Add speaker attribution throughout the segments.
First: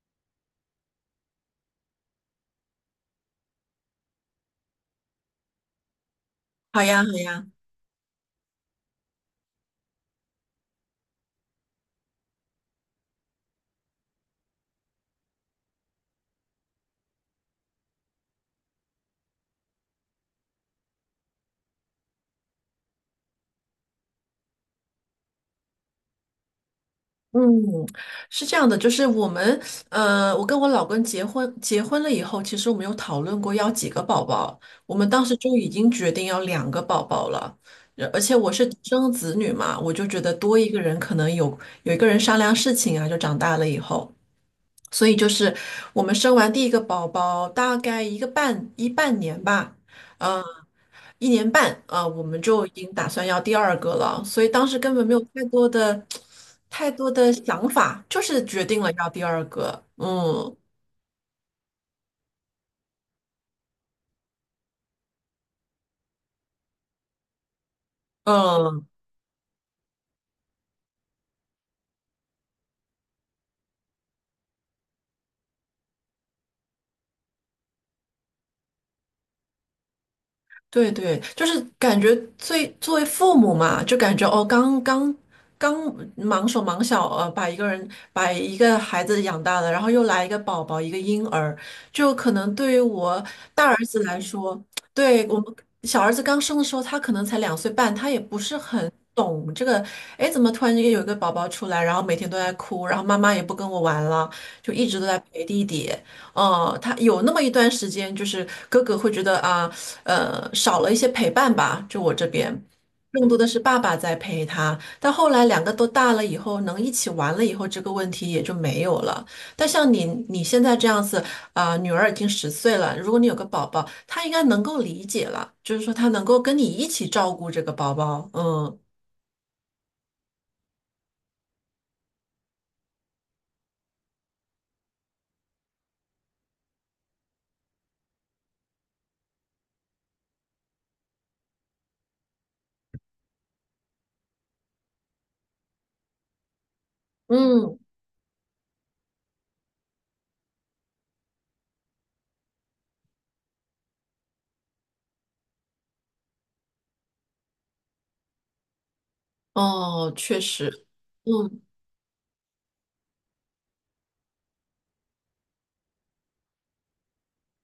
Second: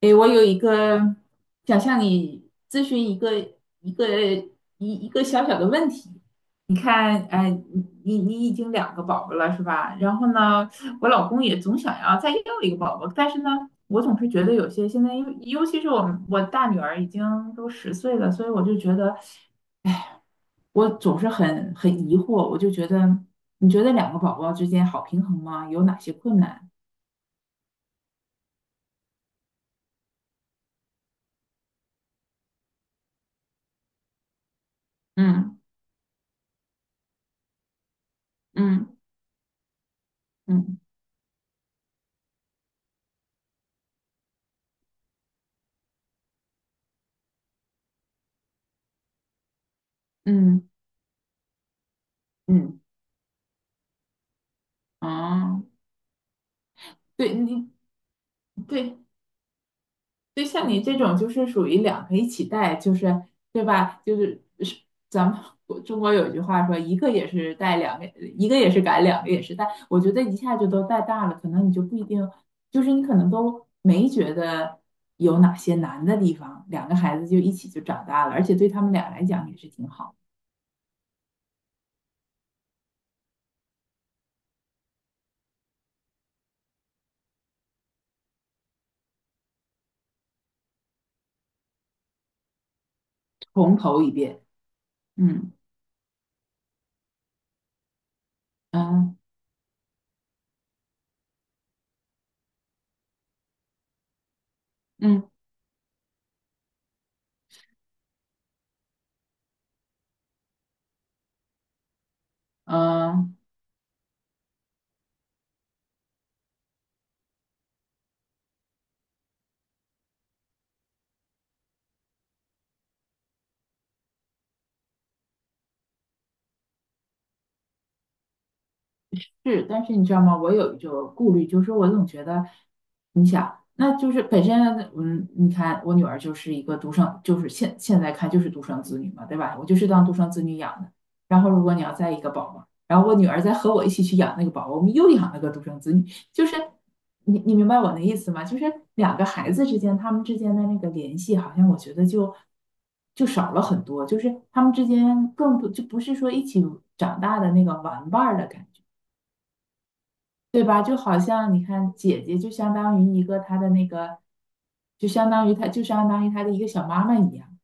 Speaker 1: 诶，我有一个想向你咨询一个一个小小的问题。你
Speaker 2: 好呀，好
Speaker 1: 看，
Speaker 2: 呀。
Speaker 1: 哎，你已经两个宝宝了是吧？然后呢，我老公也总想要再要一个宝宝，但是呢，我总是觉得有些现在尤其是我大女儿已经都十岁了，所以我就觉得，哎，我总是很疑惑，我就觉得，你觉得两个宝宝之间好平衡吗？有哪些困难？
Speaker 2: 嗯，是这样的，就是我们，我跟我老公结婚，结婚了以后，其实我们有讨论过要几个宝宝。我们当时就
Speaker 1: 嗯
Speaker 2: 已经决定要两个宝宝了。而且我是独
Speaker 1: 嗯
Speaker 2: 生子女嘛，我就觉得多一
Speaker 1: 嗯
Speaker 2: 个人可能有一个人商量事情啊，就长大了以后。所以就是我们生完第一个宝宝大概一个半一半年吧，嗯。
Speaker 1: 嗯
Speaker 2: 一年半啊，我们就已
Speaker 1: 嗯。
Speaker 2: 经打算要第二个了，所以当时根本没有太
Speaker 1: 啊，
Speaker 2: 多的、太多的
Speaker 1: 对
Speaker 2: 想
Speaker 1: 你
Speaker 2: 法，就是决定了
Speaker 1: 对
Speaker 2: 要第二个。
Speaker 1: 对，
Speaker 2: 嗯
Speaker 1: 像你这种就是属于两个一起带，就是对吧？就是咱们中国有句话说，一个也是带，一个也是
Speaker 2: 嗯，
Speaker 1: 赶，两个也是带。我觉得一下就都带大了，可能你就不一定，就是你可能都没觉得有哪些难的地方，两个孩子就一起就长大了，而且对他们俩来讲也是挺好，
Speaker 2: 对对，就是感觉最作为父母嘛，就感觉哦，刚刚忙手忙脚，把一个人把一个孩子养大了，然后又来一个宝宝，一个婴儿，就可能对于我大儿
Speaker 1: 重头
Speaker 2: 子
Speaker 1: 一
Speaker 2: 来
Speaker 1: 遍。
Speaker 2: 说。对我
Speaker 1: 嗯
Speaker 2: 们小儿子刚生的时候，他可能才两岁半，他也不是很
Speaker 1: 嗯
Speaker 2: 懂这个，哎，怎么突然间有一个宝宝出来，然后每天都在哭，然后妈妈也不跟我玩了，就一直都在
Speaker 1: 嗯
Speaker 2: 陪弟弟。哦，他有那么一段时间，就是哥哥会觉得啊。少了一些陪伴吧，就我这边，更多
Speaker 1: 嗯。
Speaker 2: 的是爸爸在陪他。但后来两个都大了以后，能一起玩了以后，这个问题也就没有了。但像你现在这样子，啊、女儿已经十岁了，如果你有个宝宝，她应该能够理解了，就是说她能够跟你一起照顾这个宝宝。嗯
Speaker 1: 是，但是你知道吗？我有一种顾虑，就是说我总觉得，你想，那就是本身，你看我女儿就是一个独生，就是现在看就是独生子女嘛，对吧？我就是当独生子女养的。然后如果你要再一个宝宝，然后我女儿再和我一起去养那个宝宝，我们又养了个独生子女，就是你明白
Speaker 2: 嗯，
Speaker 1: 我的意思吗？就是两个孩子之间，他们之间的那个联系，好像我觉得就少了很多，就是他们之间更多，就不是说一起长大的那个玩伴儿的感觉。
Speaker 2: 哦，确
Speaker 1: 对吧？
Speaker 2: 实，
Speaker 1: 就好像
Speaker 2: 嗯。
Speaker 1: 你看，姐姐就相当于一个她的那个，就相当于她的一个小妈妈一样，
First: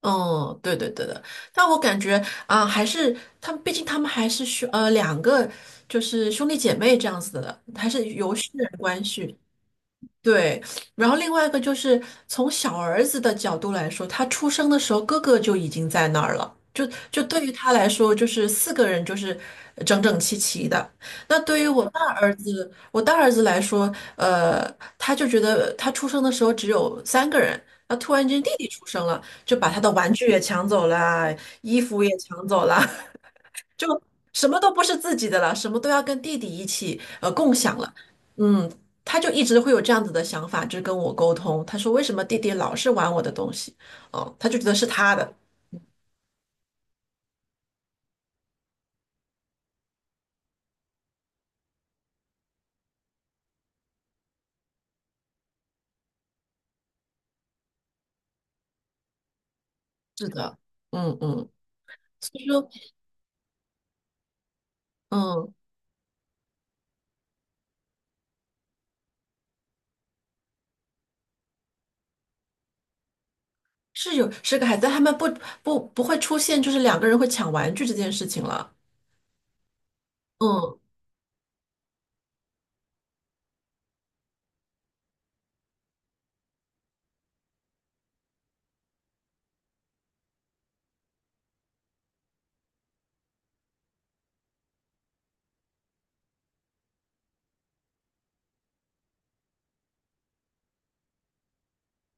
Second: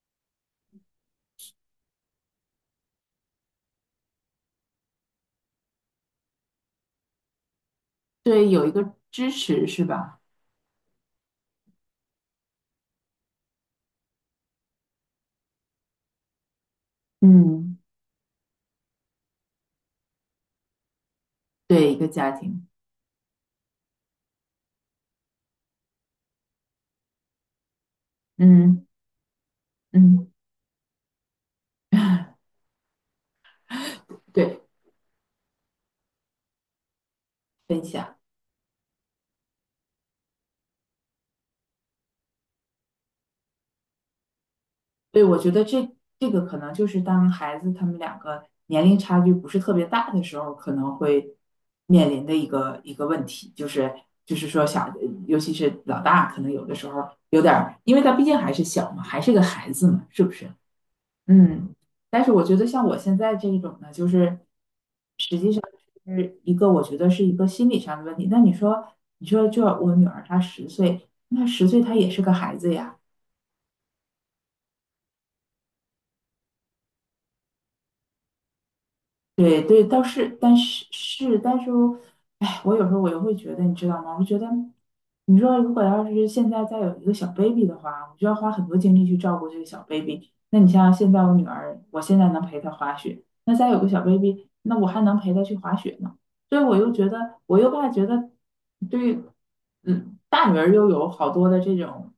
Speaker 2: 嗯，对对对的，但我感觉啊、还是他们，毕竟他们还是两个，就是兄弟姐妹这样子的，还是有
Speaker 1: 对，
Speaker 2: 血。
Speaker 1: 有一个支持是吧？
Speaker 2: 对，然后另外一个就是从小儿子的角度来说，他出生的时候哥哥就已经在那儿了，就对于他
Speaker 1: 嗯，
Speaker 2: 来说，就是四个人就是整整齐齐的。那对于我
Speaker 1: 对，一
Speaker 2: 大
Speaker 1: 个家
Speaker 2: 儿
Speaker 1: 庭，
Speaker 2: 子，我大儿子来说，呃，他就觉得他出生的时候只有三个人，那突然间弟弟出
Speaker 1: 嗯
Speaker 2: 生了，就把他的玩具
Speaker 1: 嗯，
Speaker 2: 也抢走了啊，衣服也 抢走了，就什么
Speaker 1: 对，
Speaker 2: 都不是自己的了，什么都要跟弟弟一起共享
Speaker 1: 分
Speaker 2: 了。
Speaker 1: 享，
Speaker 2: 嗯，他就一直会有这样子的想法，就是跟我沟通。他说为什么弟弟老是玩我的东西？哦，他就觉得是他
Speaker 1: 对，
Speaker 2: 的。
Speaker 1: 我觉得这个可能就是当孩子他们两个年龄差距不是特别大的时候，可能会面临的一个一个问题，就是说小，尤其是老大，可能有的时候有点儿，因为他毕竟还是小嘛，还是个孩子嘛，是
Speaker 2: 是
Speaker 1: 不是？
Speaker 2: 的，嗯嗯，
Speaker 1: 嗯，但
Speaker 2: 所
Speaker 1: 是我
Speaker 2: 以
Speaker 1: 觉得
Speaker 2: 说
Speaker 1: 像我现在这一种呢，就是
Speaker 2: 嗯
Speaker 1: 是一个我觉得是一个心理上的问题。那你说就我女儿她十岁，那十岁她也是个孩子呀。
Speaker 2: 是个孩子，但他们不会出现就是两个人会抢玩具这件事情了。
Speaker 1: 对对，倒是，但
Speaker 2: 嗯，
Speaker 1: 是是，但是我，哎，我有时候我又会觉得，你知道吗？我觉得，你说如果要是现在再有一个小 baby 的话，我就要花很多精力去照顾这个小 baby。那你像现在我女儿，我现在能陪她滑雪，那再有个小 baby,那我还能陪她去滑雪呢。所以我又觉得，我又怕觉得，对，嗯，大女儿又有好多的这种，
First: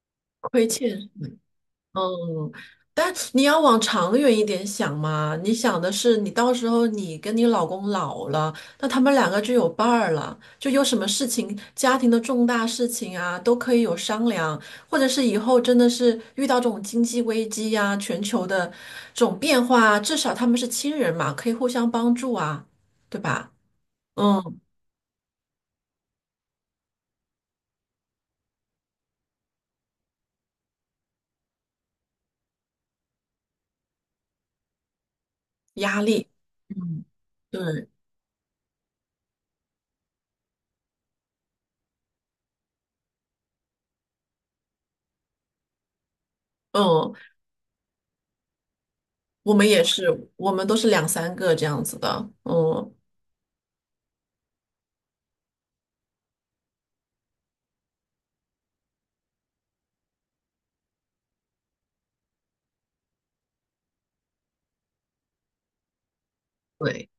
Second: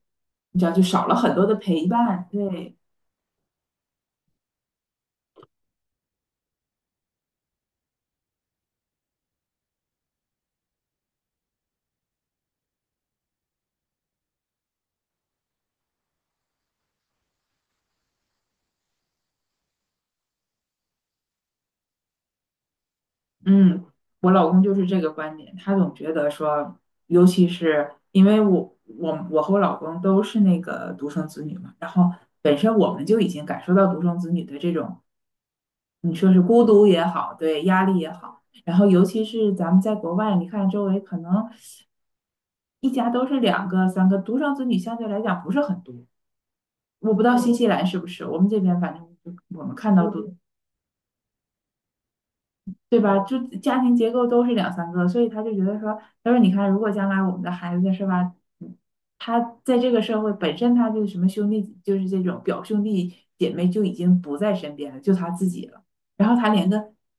Speaker 1: 你知
Speaker 2: 亏
Speaker 1: 道，就
Speaker 2: 欠。
Speaker 1: 少了很多的陪伴。
Speaker 2: 嗯，
Speaker 1: 对，
Speaker 2: 但你要往长远一点想嘛，你想的是你到时候你跟你老公老了，那他们两个就有伴儿了，就有什么事情，家庭的重大事情啊，都可以有商量，或者是以后真的是遇到这种经济危机呀、全球的这种变化啊，至少他们是亲人嘛，可以互相帮助啊，对吧？
Speaker 1: 嗯，我
Speaker 2: 嗯，
Speaker 1: 老公就是这个观点，他总觉得说，尤其是因为我和我老公都是那个独生子女嘛，然后本身我们就已经感受到独生子女的这种，
Speaker 2: 压
Speaker 1: 你
Speaker 2: 力，
Speaker 1: 说是孤独也
Speaker 2: 嗯，
Speaker 1: 好，对，压
Speaker 2: 对，
Speaker 1: 力也好，然后尤其是咱们在国外，你看周围可能一家都是两个、三个，独生子女相对来讲不是很多，
Speaker 2: 嗯，
Speaker 1: 我不知道新西兰是不是，我们这边反正就
Speaker 2: 我
Speaker 1: 我
Speaker 2: 们
Speaker 1: 们
Speaker 2: 也
Speaker 1: 看
Speaker 2: 是，
Speaker 1: 到独
Speaker 2: 我们都是两三个这样子的，嗯。
Speaker 1: 对吧？就家庭结构都是两三个，所以他就觉得说，他说你看，如果将来我们的孩子是吧，嗯他在这个社会本身他就什么兄弟，就是这种表兄弟姐妹就已经不在身边了，就他自己了，然后他连个
Speaker 2: 对。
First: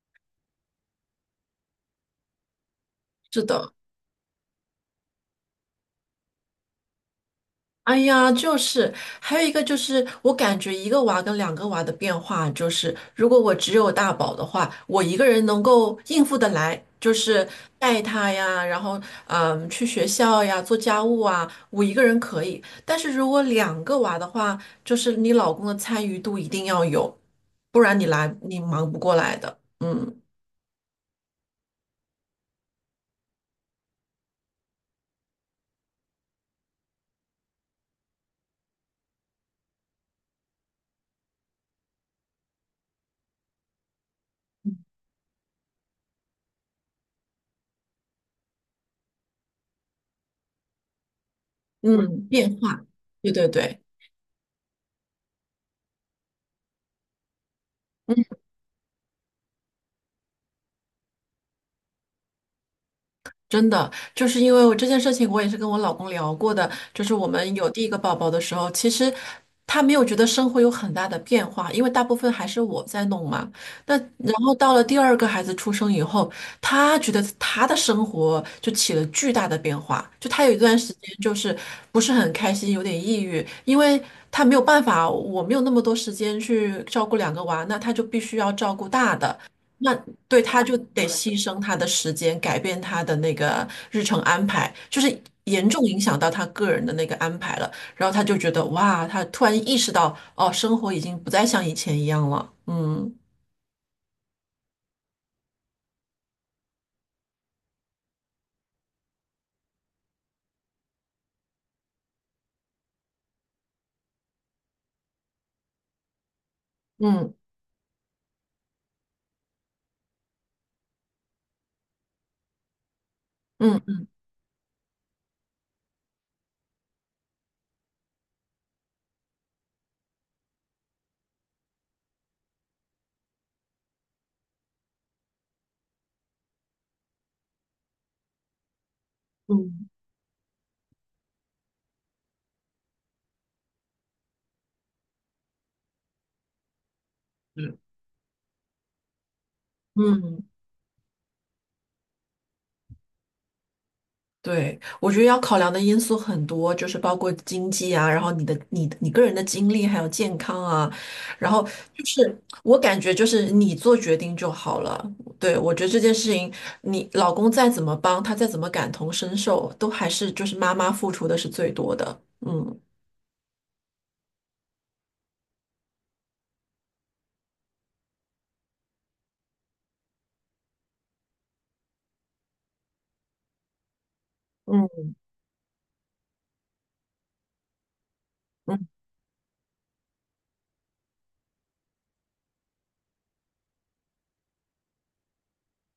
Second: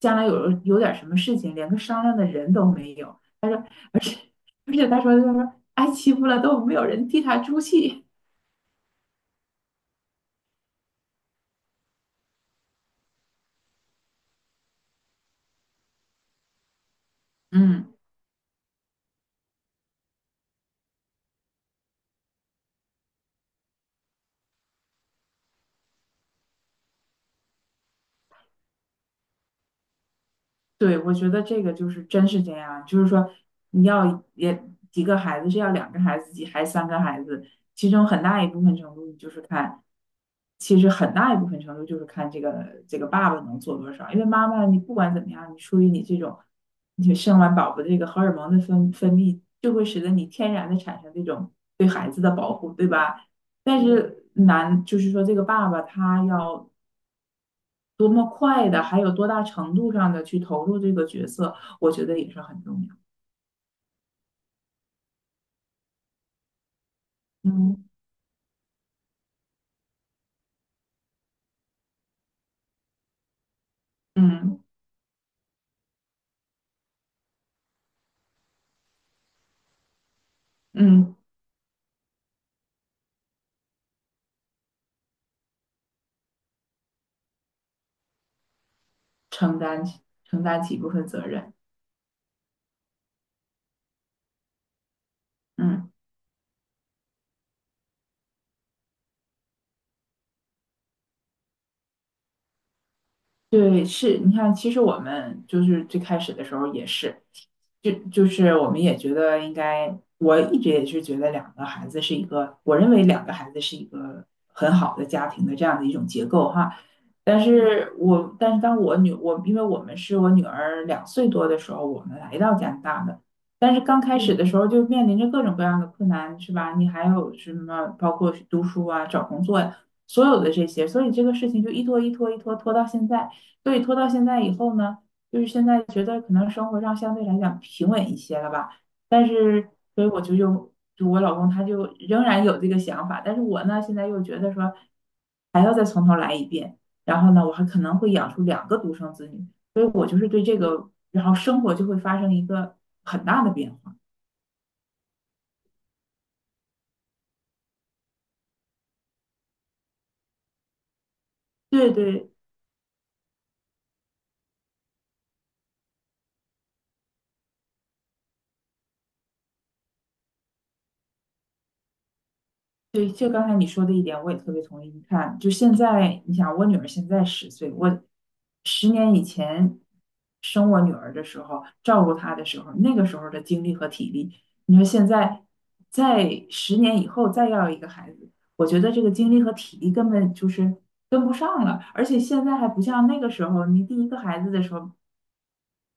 Speaker 1: 将来有点什么事情，连个商量的人都没有，
Speaker 2: 是的，
Speaker 1: 而且他说挨欺负了都没有人替他出
Speaker 2: 哎
Speaker 1: 气，
Speaker 2: 呀，就是还有一个就是，我感觉一个娃跟两个娃的变化就是，如果我只有大宝的话，我一个人能够应付得来，就是
Speaker 1: 嗯。
Speaker 2: 带他呀，然后去学校呀，做家务啊，我一个人可以。但是如果两个娃的话，就是你老公的参与度一定要有，不然你来你忙不过来的。嗯
Speaker 1: 对，我觉得这个就是真是这样，就是说你要也几个孩子，是要两个孩子，几还三个孩子，其中很大一部分程度就是看，其实很大一部分程度就是看这个爸爸能做多少，因为妈妈你不管怎么样，你出于你这种，你生完宝宝这个荷尔蒙的分泌，就会使得你天然的产生这种对孩子
Speaker 2: 嗯，
Speaker 1: 的保
Speaker 2: 变
Speaker 1: 护，
Speaker 2: 化，
Speaker 1: 对吧？
Speaker 2: 对对
Speaker 1: 但
Speaker 2: 对。
Speaker 1: 是男就是说这个爸爸他要多么快的，还有多大程度上的去投入这个角色，我觉得也是很重要。
Speaker 2: 真的，就是因为我这件事情，我也是跟我老公聊过的。就是我们有第
Speaker 1: 嗯
Speaker 2: 一个宝宝的时候，其实他没有觉得生活有很大的变化，因为大部分还是我在弄嘛。那然后
Speaker 1: 嗯
Speaker 2: 到了第二个孩子出生以后，他觉得他的生活就起了巨大的变化，就他有一段时间
Speaker 1: 嗯，
Speaker 2: 就是不是很开心，有点抑郁，因为他没有办法，我没有那么多时间去照顾两个娃，那他就必须要照顾大的。
Speaker 1: 承担
Speaker 2: 那
Speaker 1: 起
Speaker 2: 对，
Speaker 1: 承
Speaker 2: 他
Speaker 1: 担起
Speaker 2: 就
Speaker 1: 一部分
Speaker 2: 得
Speaker 1: 责
Speaker 2: 牺
Speaker 1: 任。
Speaker 2: 牲他的时间，改变他的那个日程安排，就是严重
Speaker 1: 嗯，
Speaker 2: 影响到他个人的那个安排了。然后他就觉得哇，他突然意识到，哦，生活已经不再像以前一样了。嗯
Speaker 1: 对，是你看，其实我们就是最开始的时候也是，就是我们也觉得应该，我一直也是觉得两个孩子是一个，我认为两个孩子是一个很好的家庭的这样的一种结构哈。
Speaker 2: 嗯
Speaker 1: 但是当我因为我们是我女儿2岁多的时候，我们来到加拿大的。但是
Speaker 2: 嗯
Speaker 1: 刚开始的时候就面临着各种各样的困难，是吧？你还有什么包括读书啊、找工作呀、所有的这些，所以这个事情就一拖一拖一拖拖到现在。所以拖到现在以后呢，就是现在觉得可能生活上相对来讲平稳一些了吧。但是，
Speaker 2: 嗯
Speaker 1: 所以我就又就我老公他就仍然有这个想法，但是我呢现在又觉得说还要再从头来一遍。然后呢，我还
Speaker 2: 嗯。
Speaker 1: 可能会养出两个独生子女，所以我就是对
Speaker 2: 嗯。
Speaker 1: 这个，然后生活就会发生一个很大的变化。
Speaker 2: 对，我觉得要考量的因素很多，就是包括经济啊，然后你的、你的你个人的经历，还有健康啊，然后
Speaker 1: 对
Speaker 2: 就
Speaker 1: 对，
Speaker 2: 是我感觉就是你做决定就好了。对，我觉得这件事情，你老公再怎么帮，他再怎么感同身受，都还是就是妈妈付出的是最多的。嗯
Speaker 1: 对，就刚才你说的一点，我也特别同意。你看，就现在，你想，我女儿现在十岁，我十年以前生我女儿的时候，照顾她的时候，那个时候的精力和体力，你说现
Speaker 2: 嗯
Speaker 1: 在，在十年以后再要一个孩子，我觉
Speaker 2: 嗯，
Speaker 1: 得这个精力和体力根本就是跟不上了。而且现在还不像那个时候，你第一个孩子的时候，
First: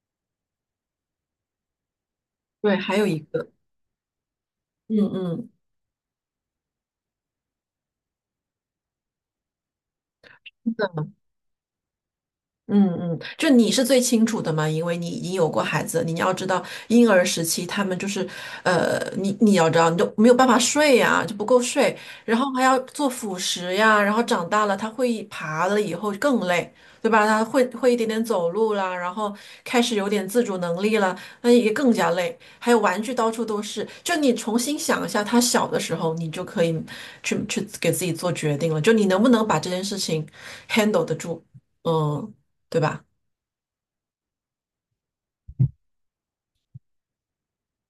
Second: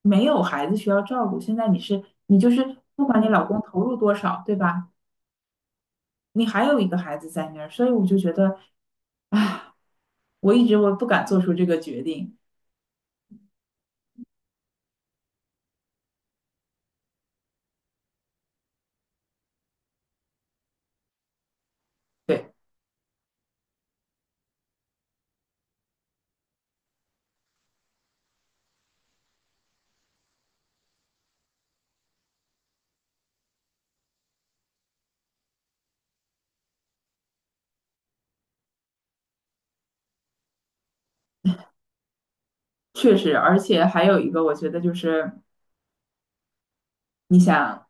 Speaker 1: 没有孩子需要照顾，现在你是你就
Speaker 2: 对，
Speaker 1: 是
Speaker 2: 还
Speaker 1: 不
Speaker 2: 有一
Speaker 1: 管你老
Speaker 2: 个，
Speaker 1: 公投入多少，对吧？
Speaker 2: 嗯嗯。
Speaker 1: 你还有一个孩子在那儿，所以我就觉得，哎，我一直我不敢做出这个决定。
Speaker 2: 嗯嗯，就你是最清楚的嘛，因为你已经有过孩子，你要知道婴儿时期他们就是，你要知道，你就没有办法睡呀、就不够睡，然后
Speaker 1: 对，
Speaker 2: 还要做辅食呀，然后长大了他会爬了以后更累，对吧？他会一点点走路啦，然后开始有点自主能力了，那也更加累。还有玩具到处都是，就你重新想一下他小的时候，你就可以去给自己做决定了，就你能不能把这件事情 handle 得住，嗯。对吧？
Speaker 1: 确实，而且还有一个，我觉得就是你想，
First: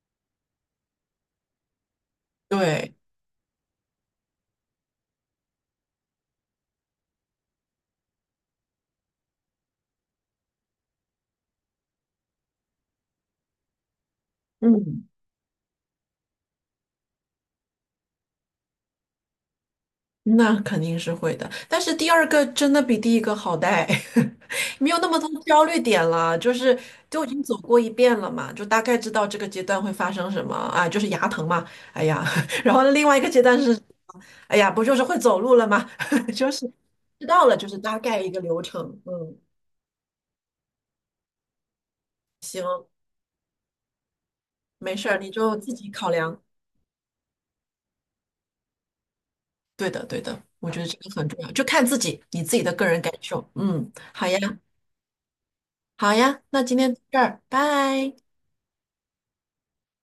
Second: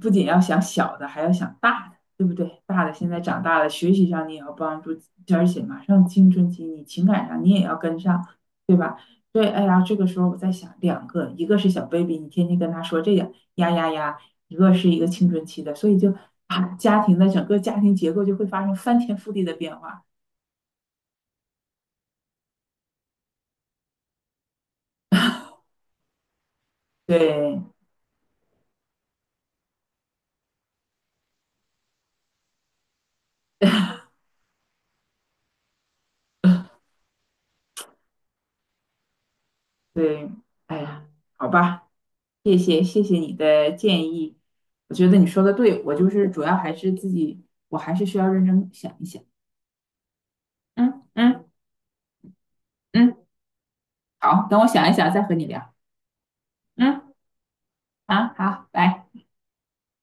Speaker 1: 不仅要想小的，还要想大的，对不对？大的
Speaker 2: 对，
Speaker 1: 现在长大了，学习上你也要帮助，而且马上青春期，你情感上你也要跟上，对吧？所以，哎呀，这个时候我在想，两个，一个是小 baby,你天天跟他说这个呀呀呀，一个是一
Speaker 2: 嗯，
Speaker 1: 个青春期的，所以就啊，家庭的整个家庭结构就会发生翻天覆地的变化。
Speaker 2: 那肯定是会的。但是第二个真的比第一个好带，没有那么多焦虑点了，就是都已经走
Speaker 1: 对
Speaker 2: 过一遍了嘛，就大概知道这个阶段会发生什么啊，就是牙疼嘛，哎呀，然后另外一个阶段是，哎呀，不就是会走路了吗？就是知道了，就是大概一个流程。嗯，
Speaker 1: 对，哎呀，好吧，谢
Speaker 2: 行，
Speaker 1: 谢谢谢你的建议，我
Speaker 2: 没
Speaker 1: 觉
Speaker 2: 事儿，
Speaker 1: 得你
Speaker 2: 你
Speaker 1: 说的
Speaker 2: 就自
Speaker 1: 对，
Speaker 2: 己
Speaker 1: 我
Speaker 2: 考
Speaker 1: 就是
Speaker 2: 量。
Speaker 1: 主要还是自己，我还是需要认真想一想。
Speaker 2: 对的，对的，我觉得这
Speaker 1: 嗯
Speaker 2: 个很重
Speaker 1: 嗯
Speaker 2: 要，就看自己，你自己的个人感
Speaker 1: 嗯，
Speaker 2: 受。嗯，好呀。
Speaker 1: 好，等我想一想再和你聊。
Speaker 2: 好呀，那今天到
Speaker 1: 嗯，
Speaker 2: 这儿，拜。
Speaker 1: 好好，拜。